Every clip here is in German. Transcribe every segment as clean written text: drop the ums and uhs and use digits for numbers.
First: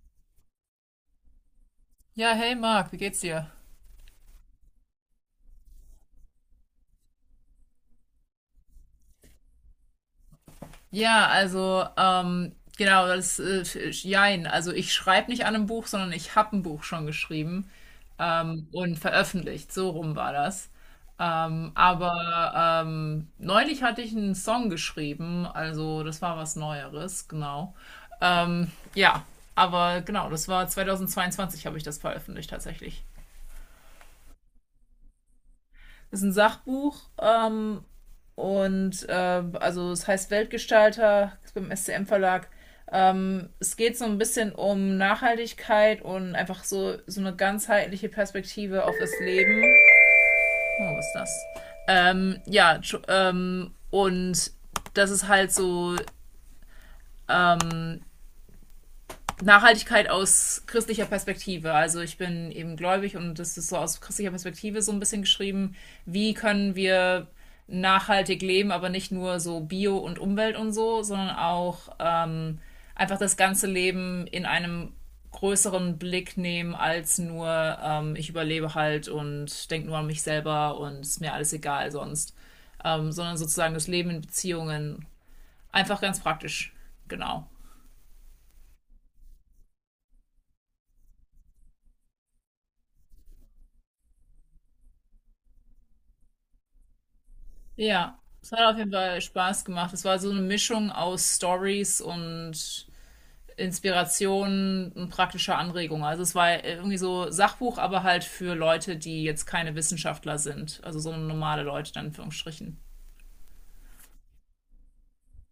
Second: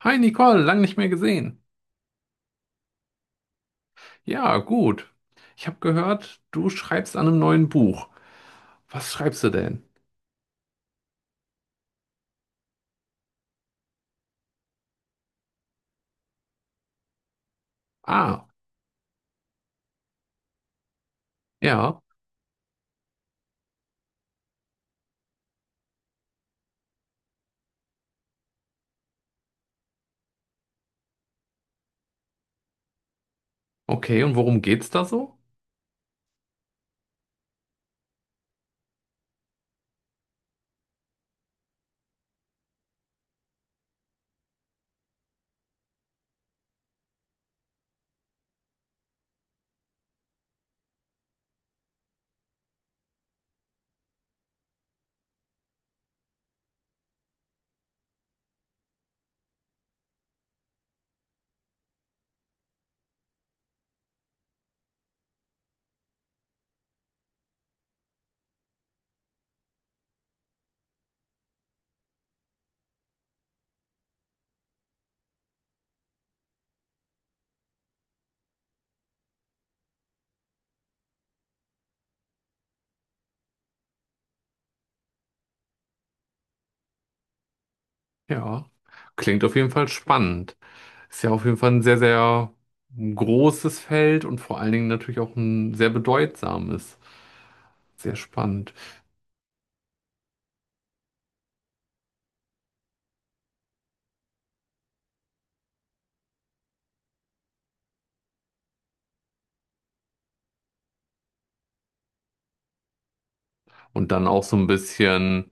Hi Nicole, lang nicht mehr gesehen. Ja, hey Marc, wie geht's dir? Ja, gut. Ich habe gehört, du schreibst an einem neuen Buch. Was schreibst du denn? Ja, also genau, das jein. Also ich schreibe nicht an einem Buch, sondern ich habe ein Buch schon geschrieben Ah, und veröffentlicht. So rum war das. Ja, Neulich hatte ich einen Song geschrieben, also das war was Neueres, genau. Ähm, ja, aber genau, das war 2022 habe ich das veröffentlicht tatsächlich. okay. Und worum geht's da so? Ist ein Sachbuch und äh, also es heißt Weltgestalter, ist beim SCM Verlag. Es geht so ein bisschen um Nachhaltigkeit und einfach so, so eine ganzheitliche Perspektive auf das Leben. Oh, was ist das? Ähm, ja, und das ist halt so, ähm, Nachhaltigkeit aus christlicher Perspektive. Also ich bin eben gläubig und das ist so aus christlicher Perspektive so ein bisschen geschrieben, wie können wir nachhaltig leben, aber nicht nur so Bio und Umwelt und so, sondern auch einfach das ganze Leben in einem größeren Blick nehmen als nur ich überlebe halt und denke nur an mich selber und ist mir alles egal sonst, sondern sozusagen das Leben in Beziehungen einfach ganz praktisch, genau. Ja, klingt auf jeden Fall spannend. Ist ja auf jeden Fall ein sehr, sehr großes Feld und vor allen Dingen natürlich auch ein sehr bedeutsames. Sehr Ja, es hat spannend. auf jeden Fall Spaß gemacht. Es war so eine Mischung aus Stories und Inspiration und praktischer Anregung. Also es war irgendwie so Sachbuch, aber halt für Leute, die jetzt keine Wissenschaftler sind. Also so normale Leute dann in Anführungsstrichen. Und dann auch so ein bisschen,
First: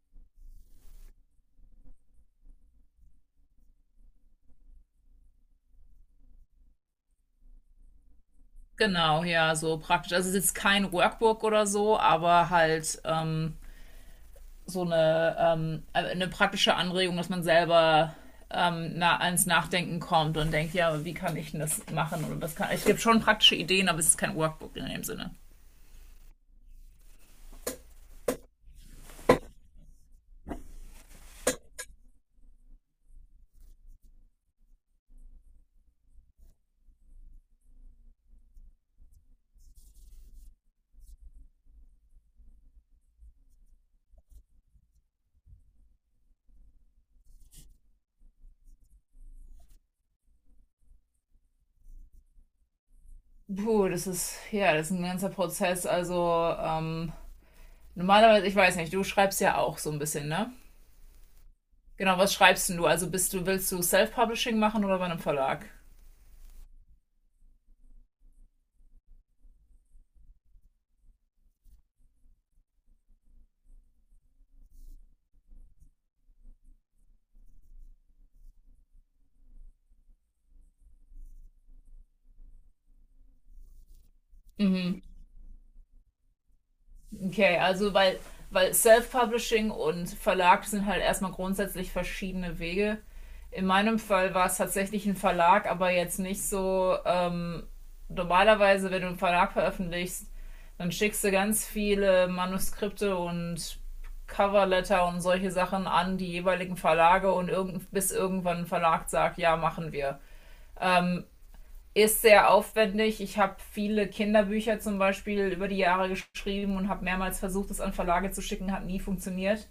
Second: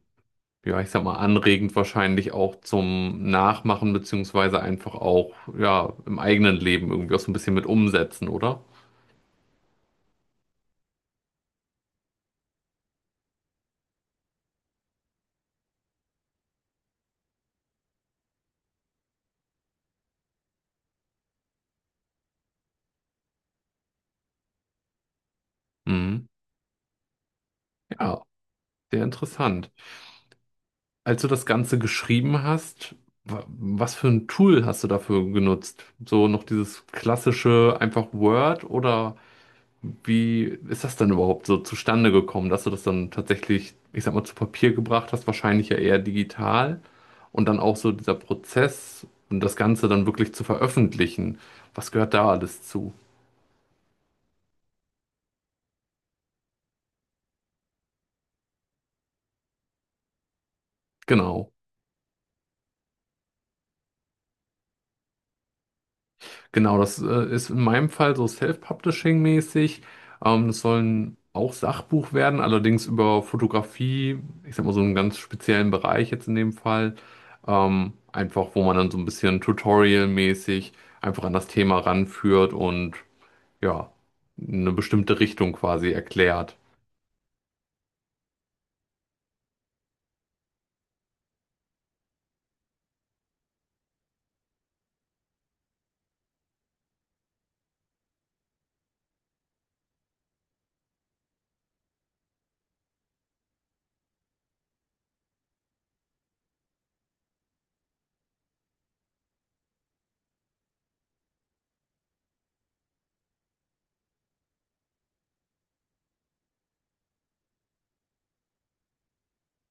ja, ich sag mal, anregend wahrscheinlich auch zum Nachmachen, beziehungsweise einfach auch, ja, im eigenen Leben irgendwie auch so ein bisschen mit umsetzen, oder? Genau, ja, so praktisch. Also es ist jetzt kein Workbook oder so, aber halt eine praktische Anregung, dass man selber, na, ans Nachdenken kommt und denkt, ja, wie kann ich denn das machen? Oder es gibt schon praktische Ideen, aber es ist kein Workbook in dem Sinne. Mhm. Ja, sehr interessant. Als du das Ganze geschrieben hast, was für ein Tool hast du dafür genutzt? So noch dieses klassische einfach Word oder wie ist das denn überhaupt so zustande gekommen, dass du das dann tatsächlich, ich sag mal, zu Papier gebracht hast, wahrscheinlich ja eher digital, und dann auch so dieser Prozess und das Ganze dann wirklich zu veröffentlichen? Was gehört da alles zu? Puh, das ist, ja, das ist ein ganzer Prozess. Also normalerweise, ich weiß nicht, du schreibst ja auch so ein bisschen, ne? Genau. Genau, was schreibst denn du? Also willst du Self-Publishing machen oder bei einem Verlag? Genau, das ist in meinem Fall so Self-Publishing-mäßig. Das soll ein auch Sachbuch werden, allerdings über Fotografie, ich sag mal so einen ganz speziellen Bereich jetzt in dem Fall. Einfach, wo man dann so ein bisschen Tutorial-mäßig einfach an das Thema ranführt und ja, eine bestimmte Richtung quasi erklärt. Okay, also weil Self-Publishing und Verlag sind halt erstmal grundsätzlich verschiedene Wege. In meinem Fall war es tatsächlich ein Verlag, aber jetzt nicht so. Normalerweise, wenn du einen Verlag veröffentlichst, dann schickst du ganz viele Manuskripte und Coverletter und solche Sachen an die jeweiligen Verlage und bis irgendwann ein Verlag sagt, ja, machen wir, ist sehr aufwendig. Ich habe viele Kinderbücher zum Beispiel über die Jahre geschrieben und habe mehrmals versucht, es an Verlage zu schicken, hat nie funktioniert.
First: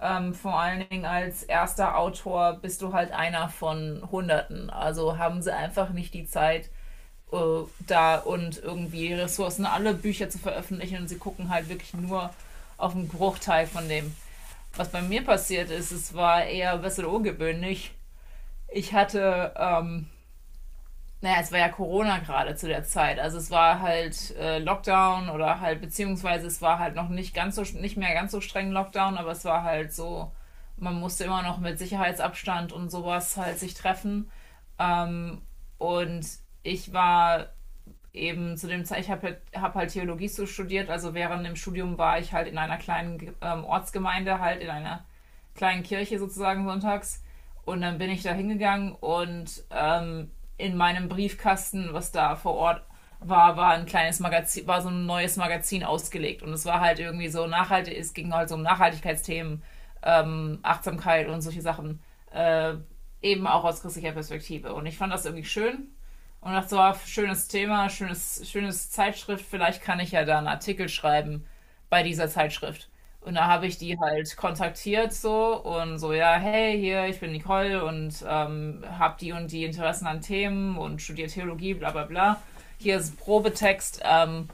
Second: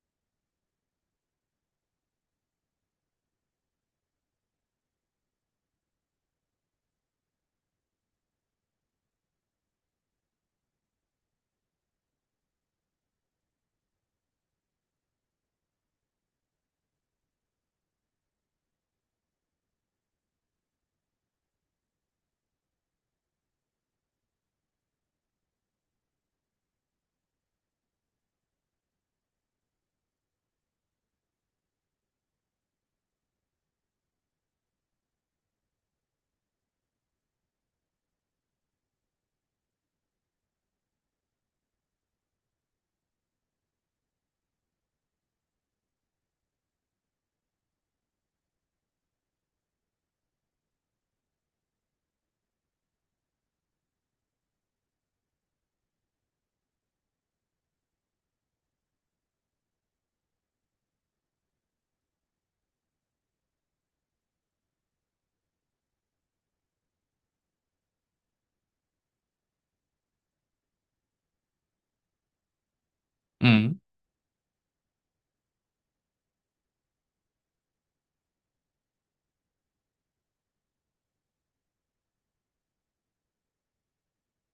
Vor allen Dingen als erster Autor bist du halt einer von Hunderten. Also haben sie einfach nicht die Zeit da und irgendwie Ressourcen, alle Bücher zu veröffentlichen. Und sie gucken halt wirklich nur auf einen Bruchteil von dem. Was bei mir passiert ist, es war eher ein bisschen ungewöhnlich. Ich hatte, naja, es war ja Corona gerade zu der Zeit. Also es war halt Lockdown oder halt, beziehungsweise es war halt noch nicht ganz so, nicht mehr ganz so streng Lockdown, aber es war halt so, man musste immer noch mit Sicherheitsabstand und sowas halt sich treffen. Und ich war eben zu dem Zeit, ich hab halt Theologie so studiert, also während dem Studium war ich halt in einer kleinen, Ortsgemeinde, halt in einer kleinen Kirche sozusagen sonntags. Und dann bin ich da hingegangen und in meinem Briefkasten, was da vor Ort war, war ein kleines Magazin, war so ein neues Magazin ausgelegt. Und es war halt irgendwie so nachhaltig, es ging halt so um Nachhaltigkeitsthemen, Achtsamkeit und solche Sachen, äh, eben auch aus christlicher Perspektive. Und ich fand das irgendwie schön und dachte so, ah, schönes Thema, schönes Zeitschrift, vielleicht kann ich ja da einen Artikel schreiben bei dieser Zeitschrift. Und da habe ich Mhm. die halt kontaktiert so und so, ja, hey, hier, ich bin Nicole und habe die und die Interessen an Themen und studiere Theologie, bla bla bla. Hier ist ein Probetext.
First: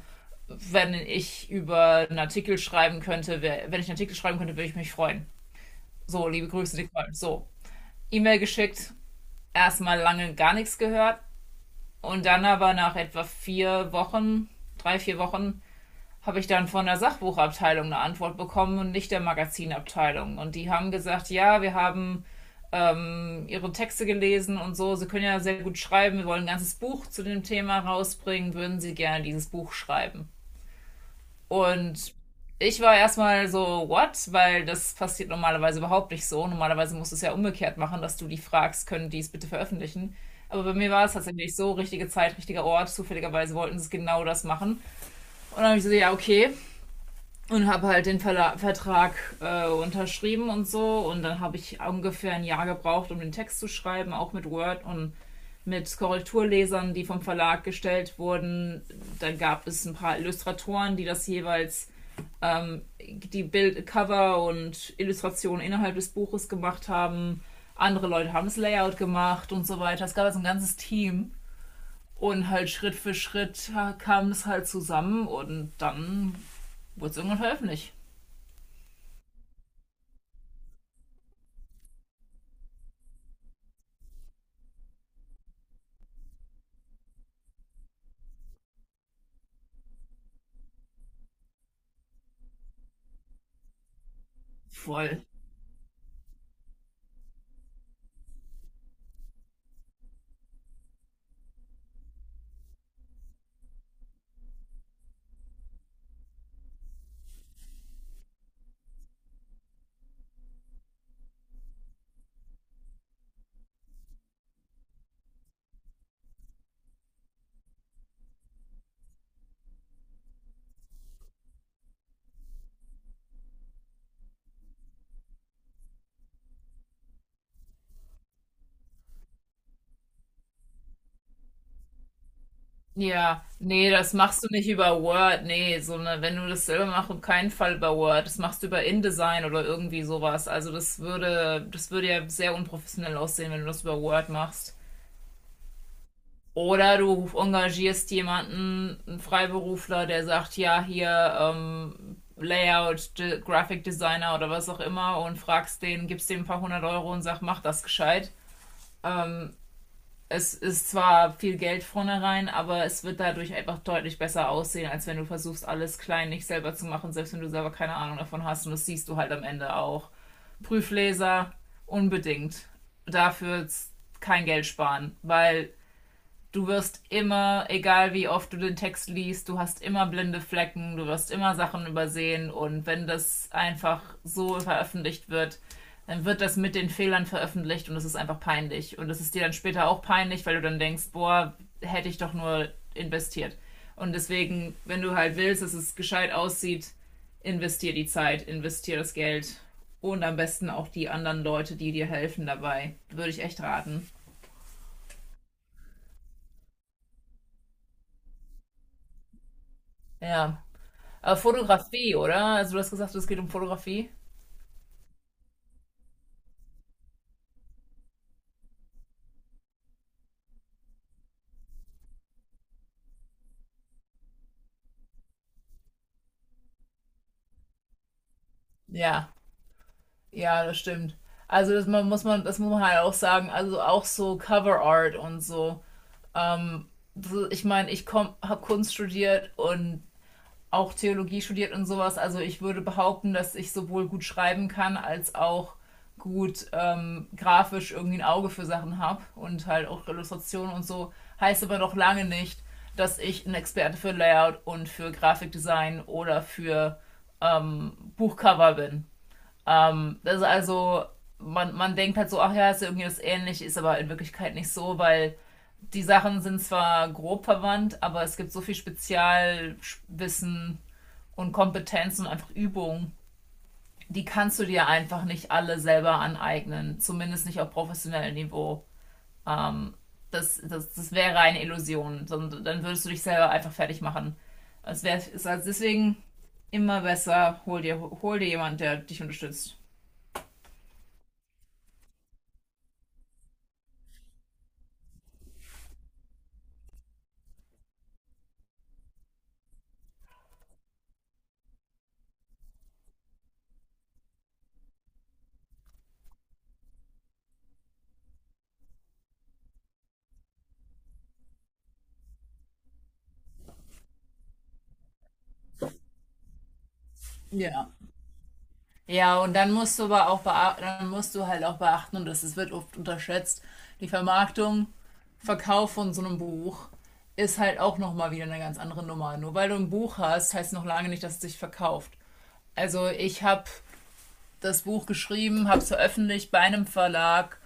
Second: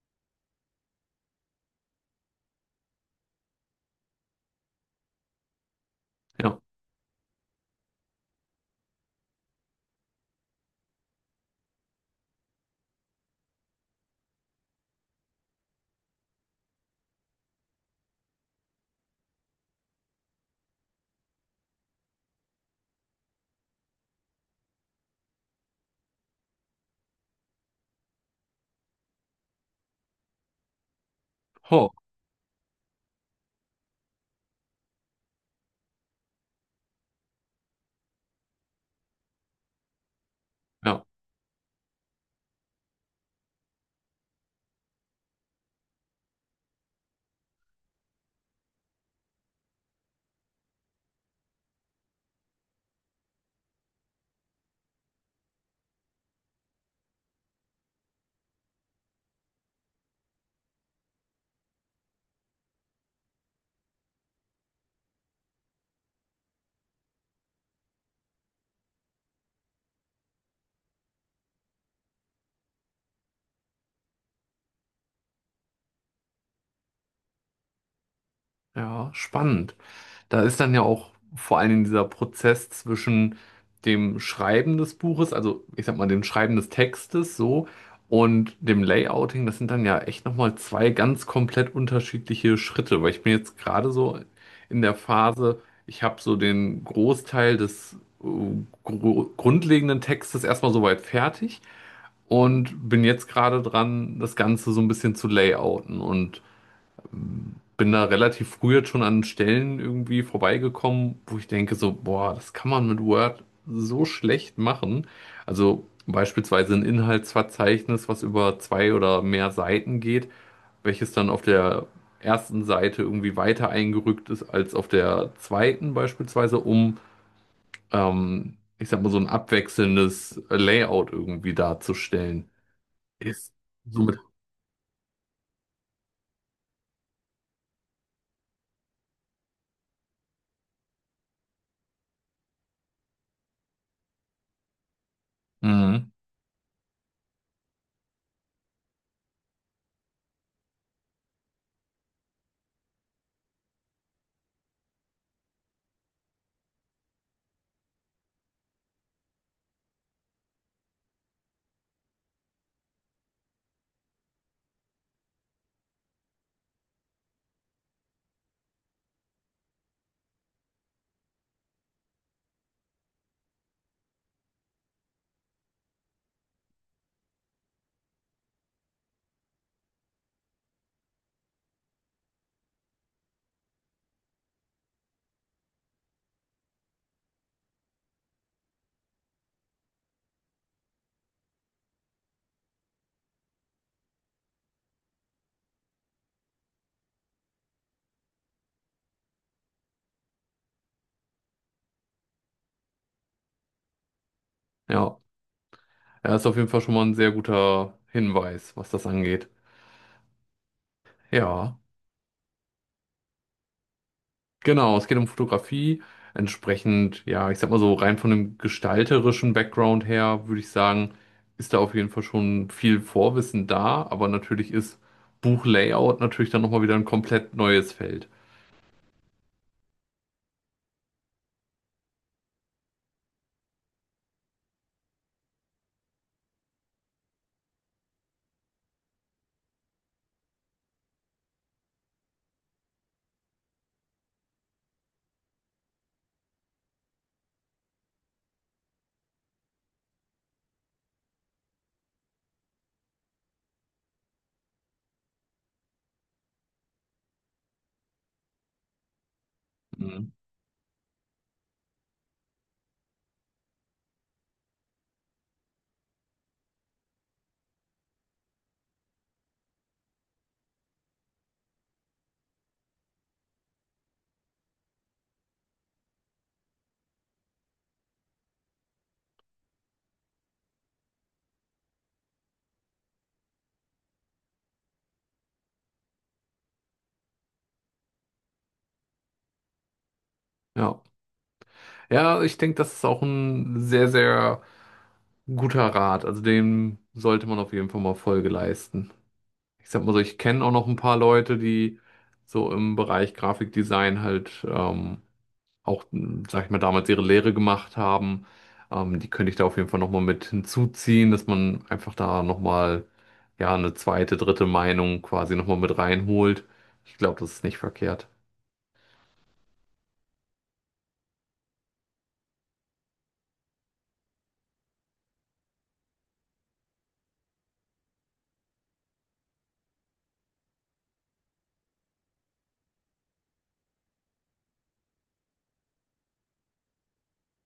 Wenn ich über einen Artikel schreiben könnte, wär, Wenn ich einen Artikel schreiben könnte, würde ich mich freuen. So, liebe Ja. Grüße, Nicole. So, E-Mail geschickt, erstmal lange gar nichts gehört. Und dann aber nach etwa 4 Wochen, 3, 4 Wochen, habe ich dann von der Sachbuchabteilung eine Antwort bekommen und nicht der Magazinabteilung. Und die haben gesagt, ja, wir haben, ihre Texte gelesen und so, sie können ja sehr gut schreiben, wir wollen ein ganzes Buch zu dem Thema rausbringen, würden sie gerne dieses Buch schreiben. Oh, Und ich war erstmal so, what? Weil das passiert normalerweise überhaupt nicht so. Normalerweise musst du es ja umgekehrt machen, dass du die fragst, können die es bitte veröffentlichen. Aber bei mir ja. war es tatsächlich so, richtige Zeit, richtiger Ort. Zufälligerweise wollten sie genau das machen. Und dann habe ich so, ja, okay. Und habe halt den Verla Vertrag unterschrieben und so. Und dann habe ich ungefähr ein Jahr gebraucht, um den Text zu schreiben, auch mit Word und mit Korrekturlesern, die vom Verlag gestellt wurden. Dann gab es ein paar Illustratoren, die das jeweils die Bild Cover und Illustrationen innerhalb des Buches gemacht haben. Andere Leute haben das Layout gemacht und so weiter. Es gab also ein ganzes Team. Und halt Schritt für Schritt kam es halt zusammen und dann wurde es irgendwann veröffentlicht. Ja, spannend. Da ist dann ja auch vor allen Dingen dieser Prozess zwischen dem Schreiben des Buches, also ich sag mal dem Schreiben des Textes so und dem Layouting. Das sind dann ja echt nochmal zwei ganz komplett unterschiedliche Schritte, weil ich bin jetzt gerade so in der Voll. Phase, ich habe so den Großteil des äh, grundlegenden Textes erstmal soweit fertig und bin jetzt gerade dran, das Ganze so ein bisschen zu layouten, und bin da relativ früh jetzt schon an Stellen irgendwie vorbeigekommen, wo ich denke so, boah, das kann man mit Word so schlecht machen. Also beispielsweise ein Inhaltsverzeichnis, was über zwei oder mehr Seiten geht, welches dann auf der ersten Seite irgendwie weiter eingerückt ist als auf der zweiten beispielsweise, um, ich sag mal, so ein abwechselndes Layout irgendwie darzustellen. Ja, Ist nee, das somit. machst du nicht über Word. Nee, wenn du das selber machst, auf keinen Fall über Word. Das machst du über InDesign oder irgendwie sowas. Also das würde ja sehr unprofessionell aussehen, wenn du das über Word machst. Mhm. Oder du engagierst jemanden, einen Freiberufler, der sagt, ja, hier, Layout, De Graphic Designer oder was auch immer, und fragst den, gibst dem ein paar hundert Euro und sag, mach das gescheit. Es ist zwar viel Geld vornherein, aber es wird dadurch einfach deutlich besser aussehen, als wenn du versuchst, alles klein nicht selber zu machen, selbst wenn du selber keine Ahnung davon hast. Und das siehst du halt am Ende auch. Prüfleser, unbedingt. Dafür kein Geld sparen, weil du wirst immer, egal wie oft du den Text liest, du hast immer blinde Flecken, du wirst immer Sachen übersehen, und wenn das einfach so veröffentlicht wird, dann wird das mit den Fehlern veröffentlicht und es ist einfach peinlich. Und es ist dir dann später auch peinlich, weil du dann denkst, boah, hätte ich doch nur investiert. Und deswegen, wenn du halt willst, dass es gescheit aussieht, investier die Zeit, investier das Geld und am besten auch die anderen Leute, die dir helfen dabei. Würde ich echt raten. Ja. Ja, ist auf jeden Fall schon mal ein sehr guter Hinweis, was das angeht. Ja, aber Ja, Fotografie, oder? Also du hast gesagt, es geht um Fotografie. genau, es geht um Fotografie. Entsprechend, ja, ich sag mal so, rein von dem gestalterischen Background her, würde ich sagen, ist da auf jeden Fall schon viel Vorwissen da, aber natürlich ist Buchlayout natürlich dann nochmal wieder ein komplett neues Feld. Ja, ja, das stimmt. Also das muss man halt auch sagen. Also auch so Cover Art und so. So, ich meine, ich habe Kunst studiert und auch Theologie studiert und sowas. Also ich würde behaupten, dass ich sowohl gut schreiben kann als auch gut, grafisch irgendwie ein Auge für Sachen habe und halt auch Illustrationen und so. Heißt aber noch lange nicht, dass ich ein Experte für Layout und für Grafikdesign oder für Buchcover bin. Mhm. Das ist also, man denkt halt so, ach ja, ist ja irgendwie das ähnlich, ist aber in Wirklichkeit nicht so, weil die Sachen sind zwar grob verwandt, aber es gibt so viel Spezialwissen und Kompetenzen und einfach Übungen. Die kannst du dir einfach nicht alle selber aneignen, zumindest nicht auf professionellem Niveau. Ähm, das wäre eine Illusion, sondern dann würdest du dich selber einfach fertig machen. Es wäre also deswegen immer besser, hol dir jemand, der dich unterstützt. Ja. Ja, ich denke, das ist auch ein sehr, sehr guter Rat. Also dem sollte man auf jeden Fall mal Folge leisten. Ich sag mal so, ich kenne auch noch ein paar Leute, die so im Bereich Grafikdesign halt auch, m, sag ich mal, damals ihre Lehre gemacht haben. Die könnte ich da auf jeden Fall nochmal mit hinzuziehen, dass man einfach da nochmal, ja, eine zweite, dritte Meinung quasi nochmal mit reinholt. Ich glaube, das ist nicht Ja. verkehrt. Ja, und dann musst du aber auch bea- dann musst du halt auch beachten, und wird oft unterschätzt, die Vermarktung, Verkauf von so einem Buch ist halt auch nochmal wieder eine ganz andere Nummer. Nur weil du ein Buch hast, heißt noch lange nicht, dass es sich verkauft. Also ich habe das Buch geschrieben, habe es veröffentlicht bei einem Verlag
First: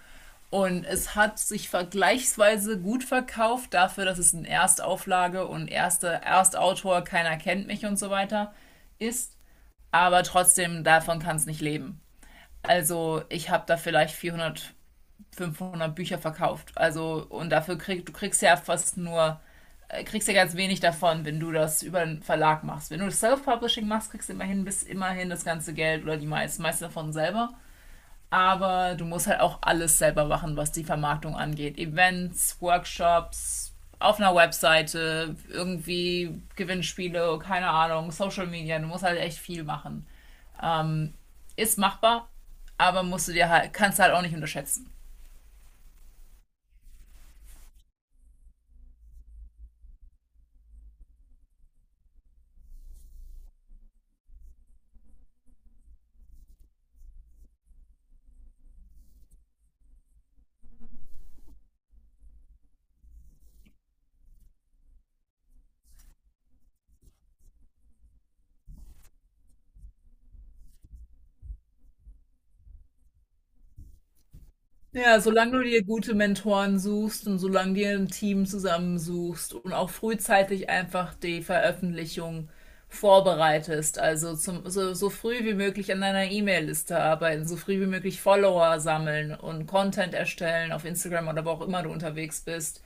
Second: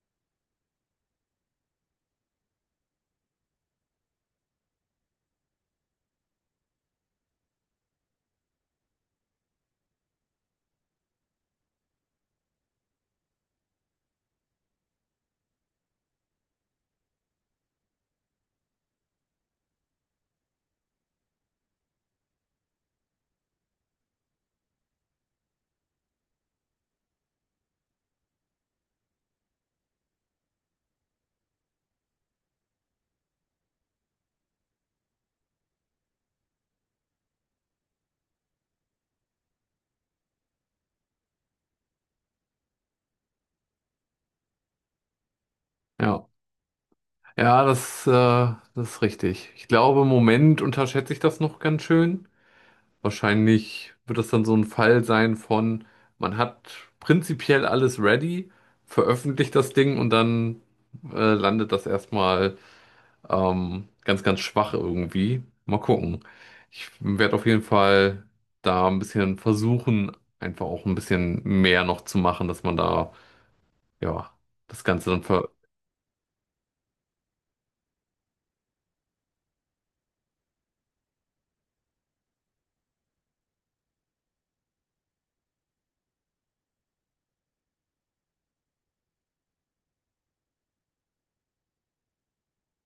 und es hat sich vergleichsweise gut verkauft dafür, dass es eine Erstauflage und erste Erstautor, keiner kennt mich und so weiter, ist. Aber trotzdem, davon kann es nicht leben. Also ich habe da vielleicht 400, 500 Bücher verkauft. Also und dafür kriegst ja fast nur, kriegst ja ganz wenig davon, wenn du das über einen Verlag machst. Wenn du das Self-Publishing machst, kriegst du immerhin, bis immerhin das ganze Geld oder meiste davon selber. Aber du musst halt auch alles selber machen, was die Vermarktung angeht. Events, Workshops, auf einer Webseite, irgendwie Gewinnspiele, keine Ahnung, Social Media. Du musst halt echt viel machen, ist machbar, aber musst du dir halt, kannst du halt auch nicht unterschätzen. Ja, ja, das, das ist richtig. Ich glaube, im Moment unterschätze ich das noch ganz schön. Wahrscheinlich wird das dann so ein Fall sein von, man hat prinzipiell alles ready, veröffentlicht das Ding und dann landet das erstmal ganz, ganz schwach irgendwie. Mal gucken. Ich werde auf jeden Fall da ein bisschen versuchen, einfach auch ein bisschen mehr noch zu machen, dass man da, ja, das Ganze Ja, dann ver... solange du dir gute Mentoren suchst und solange dir ein Team zusammensuchst und auch frühzeitig einfach die Veröffentlichung vorbereitest, also so früh wie möglich an deiner E-Mail-Liste arbeiten, so früh wie möglich Follower sammeln und Content erstellen auf Instagram oder wo auch immer du unterwegs bist,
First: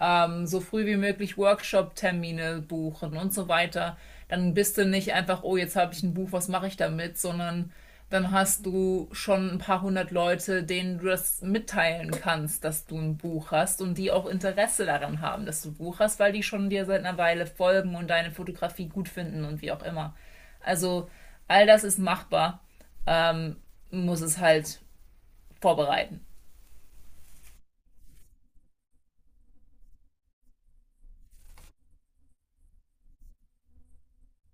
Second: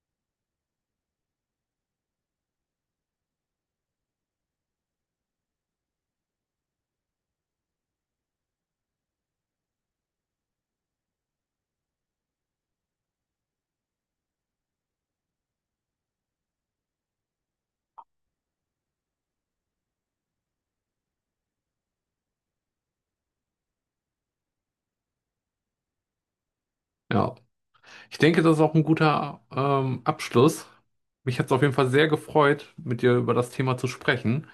so früh wie möglich Workshop-Termine buchen und so weiter. Dann bist du nicht einfach, oh, jetzt habe ich ein Buch, was mache ich damit, sondern dann hast du schon ein paar hundert Leute, denen du das mitteilen kannst, dass du ein Buch hast und die auch Interesse daran haben, dass du ein Buch hast, weil die schon dir seit einer Weile folgen und deine Fotografie gut finden und wie auch immer. Also all das ist machbar, ähm, muss es halt vorbereiten. Ja, ich denke, das ist auch ein guter Abschluss. Mich hat es auf jeden Fall sehr gefreut, mit dir über das Thema zu sprechen.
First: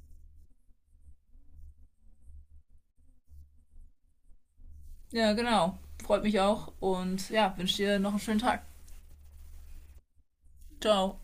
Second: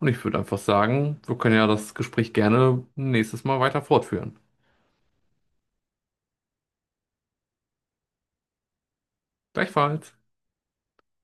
Und ich würde einfach sagen, wir können ja das Gespräch gerne nächstes Mal weiter fortführen. Ja, genau. Freut mich auch und ja, wünsche dir noch einen schönen Tag. Gleichfalls. Ciao.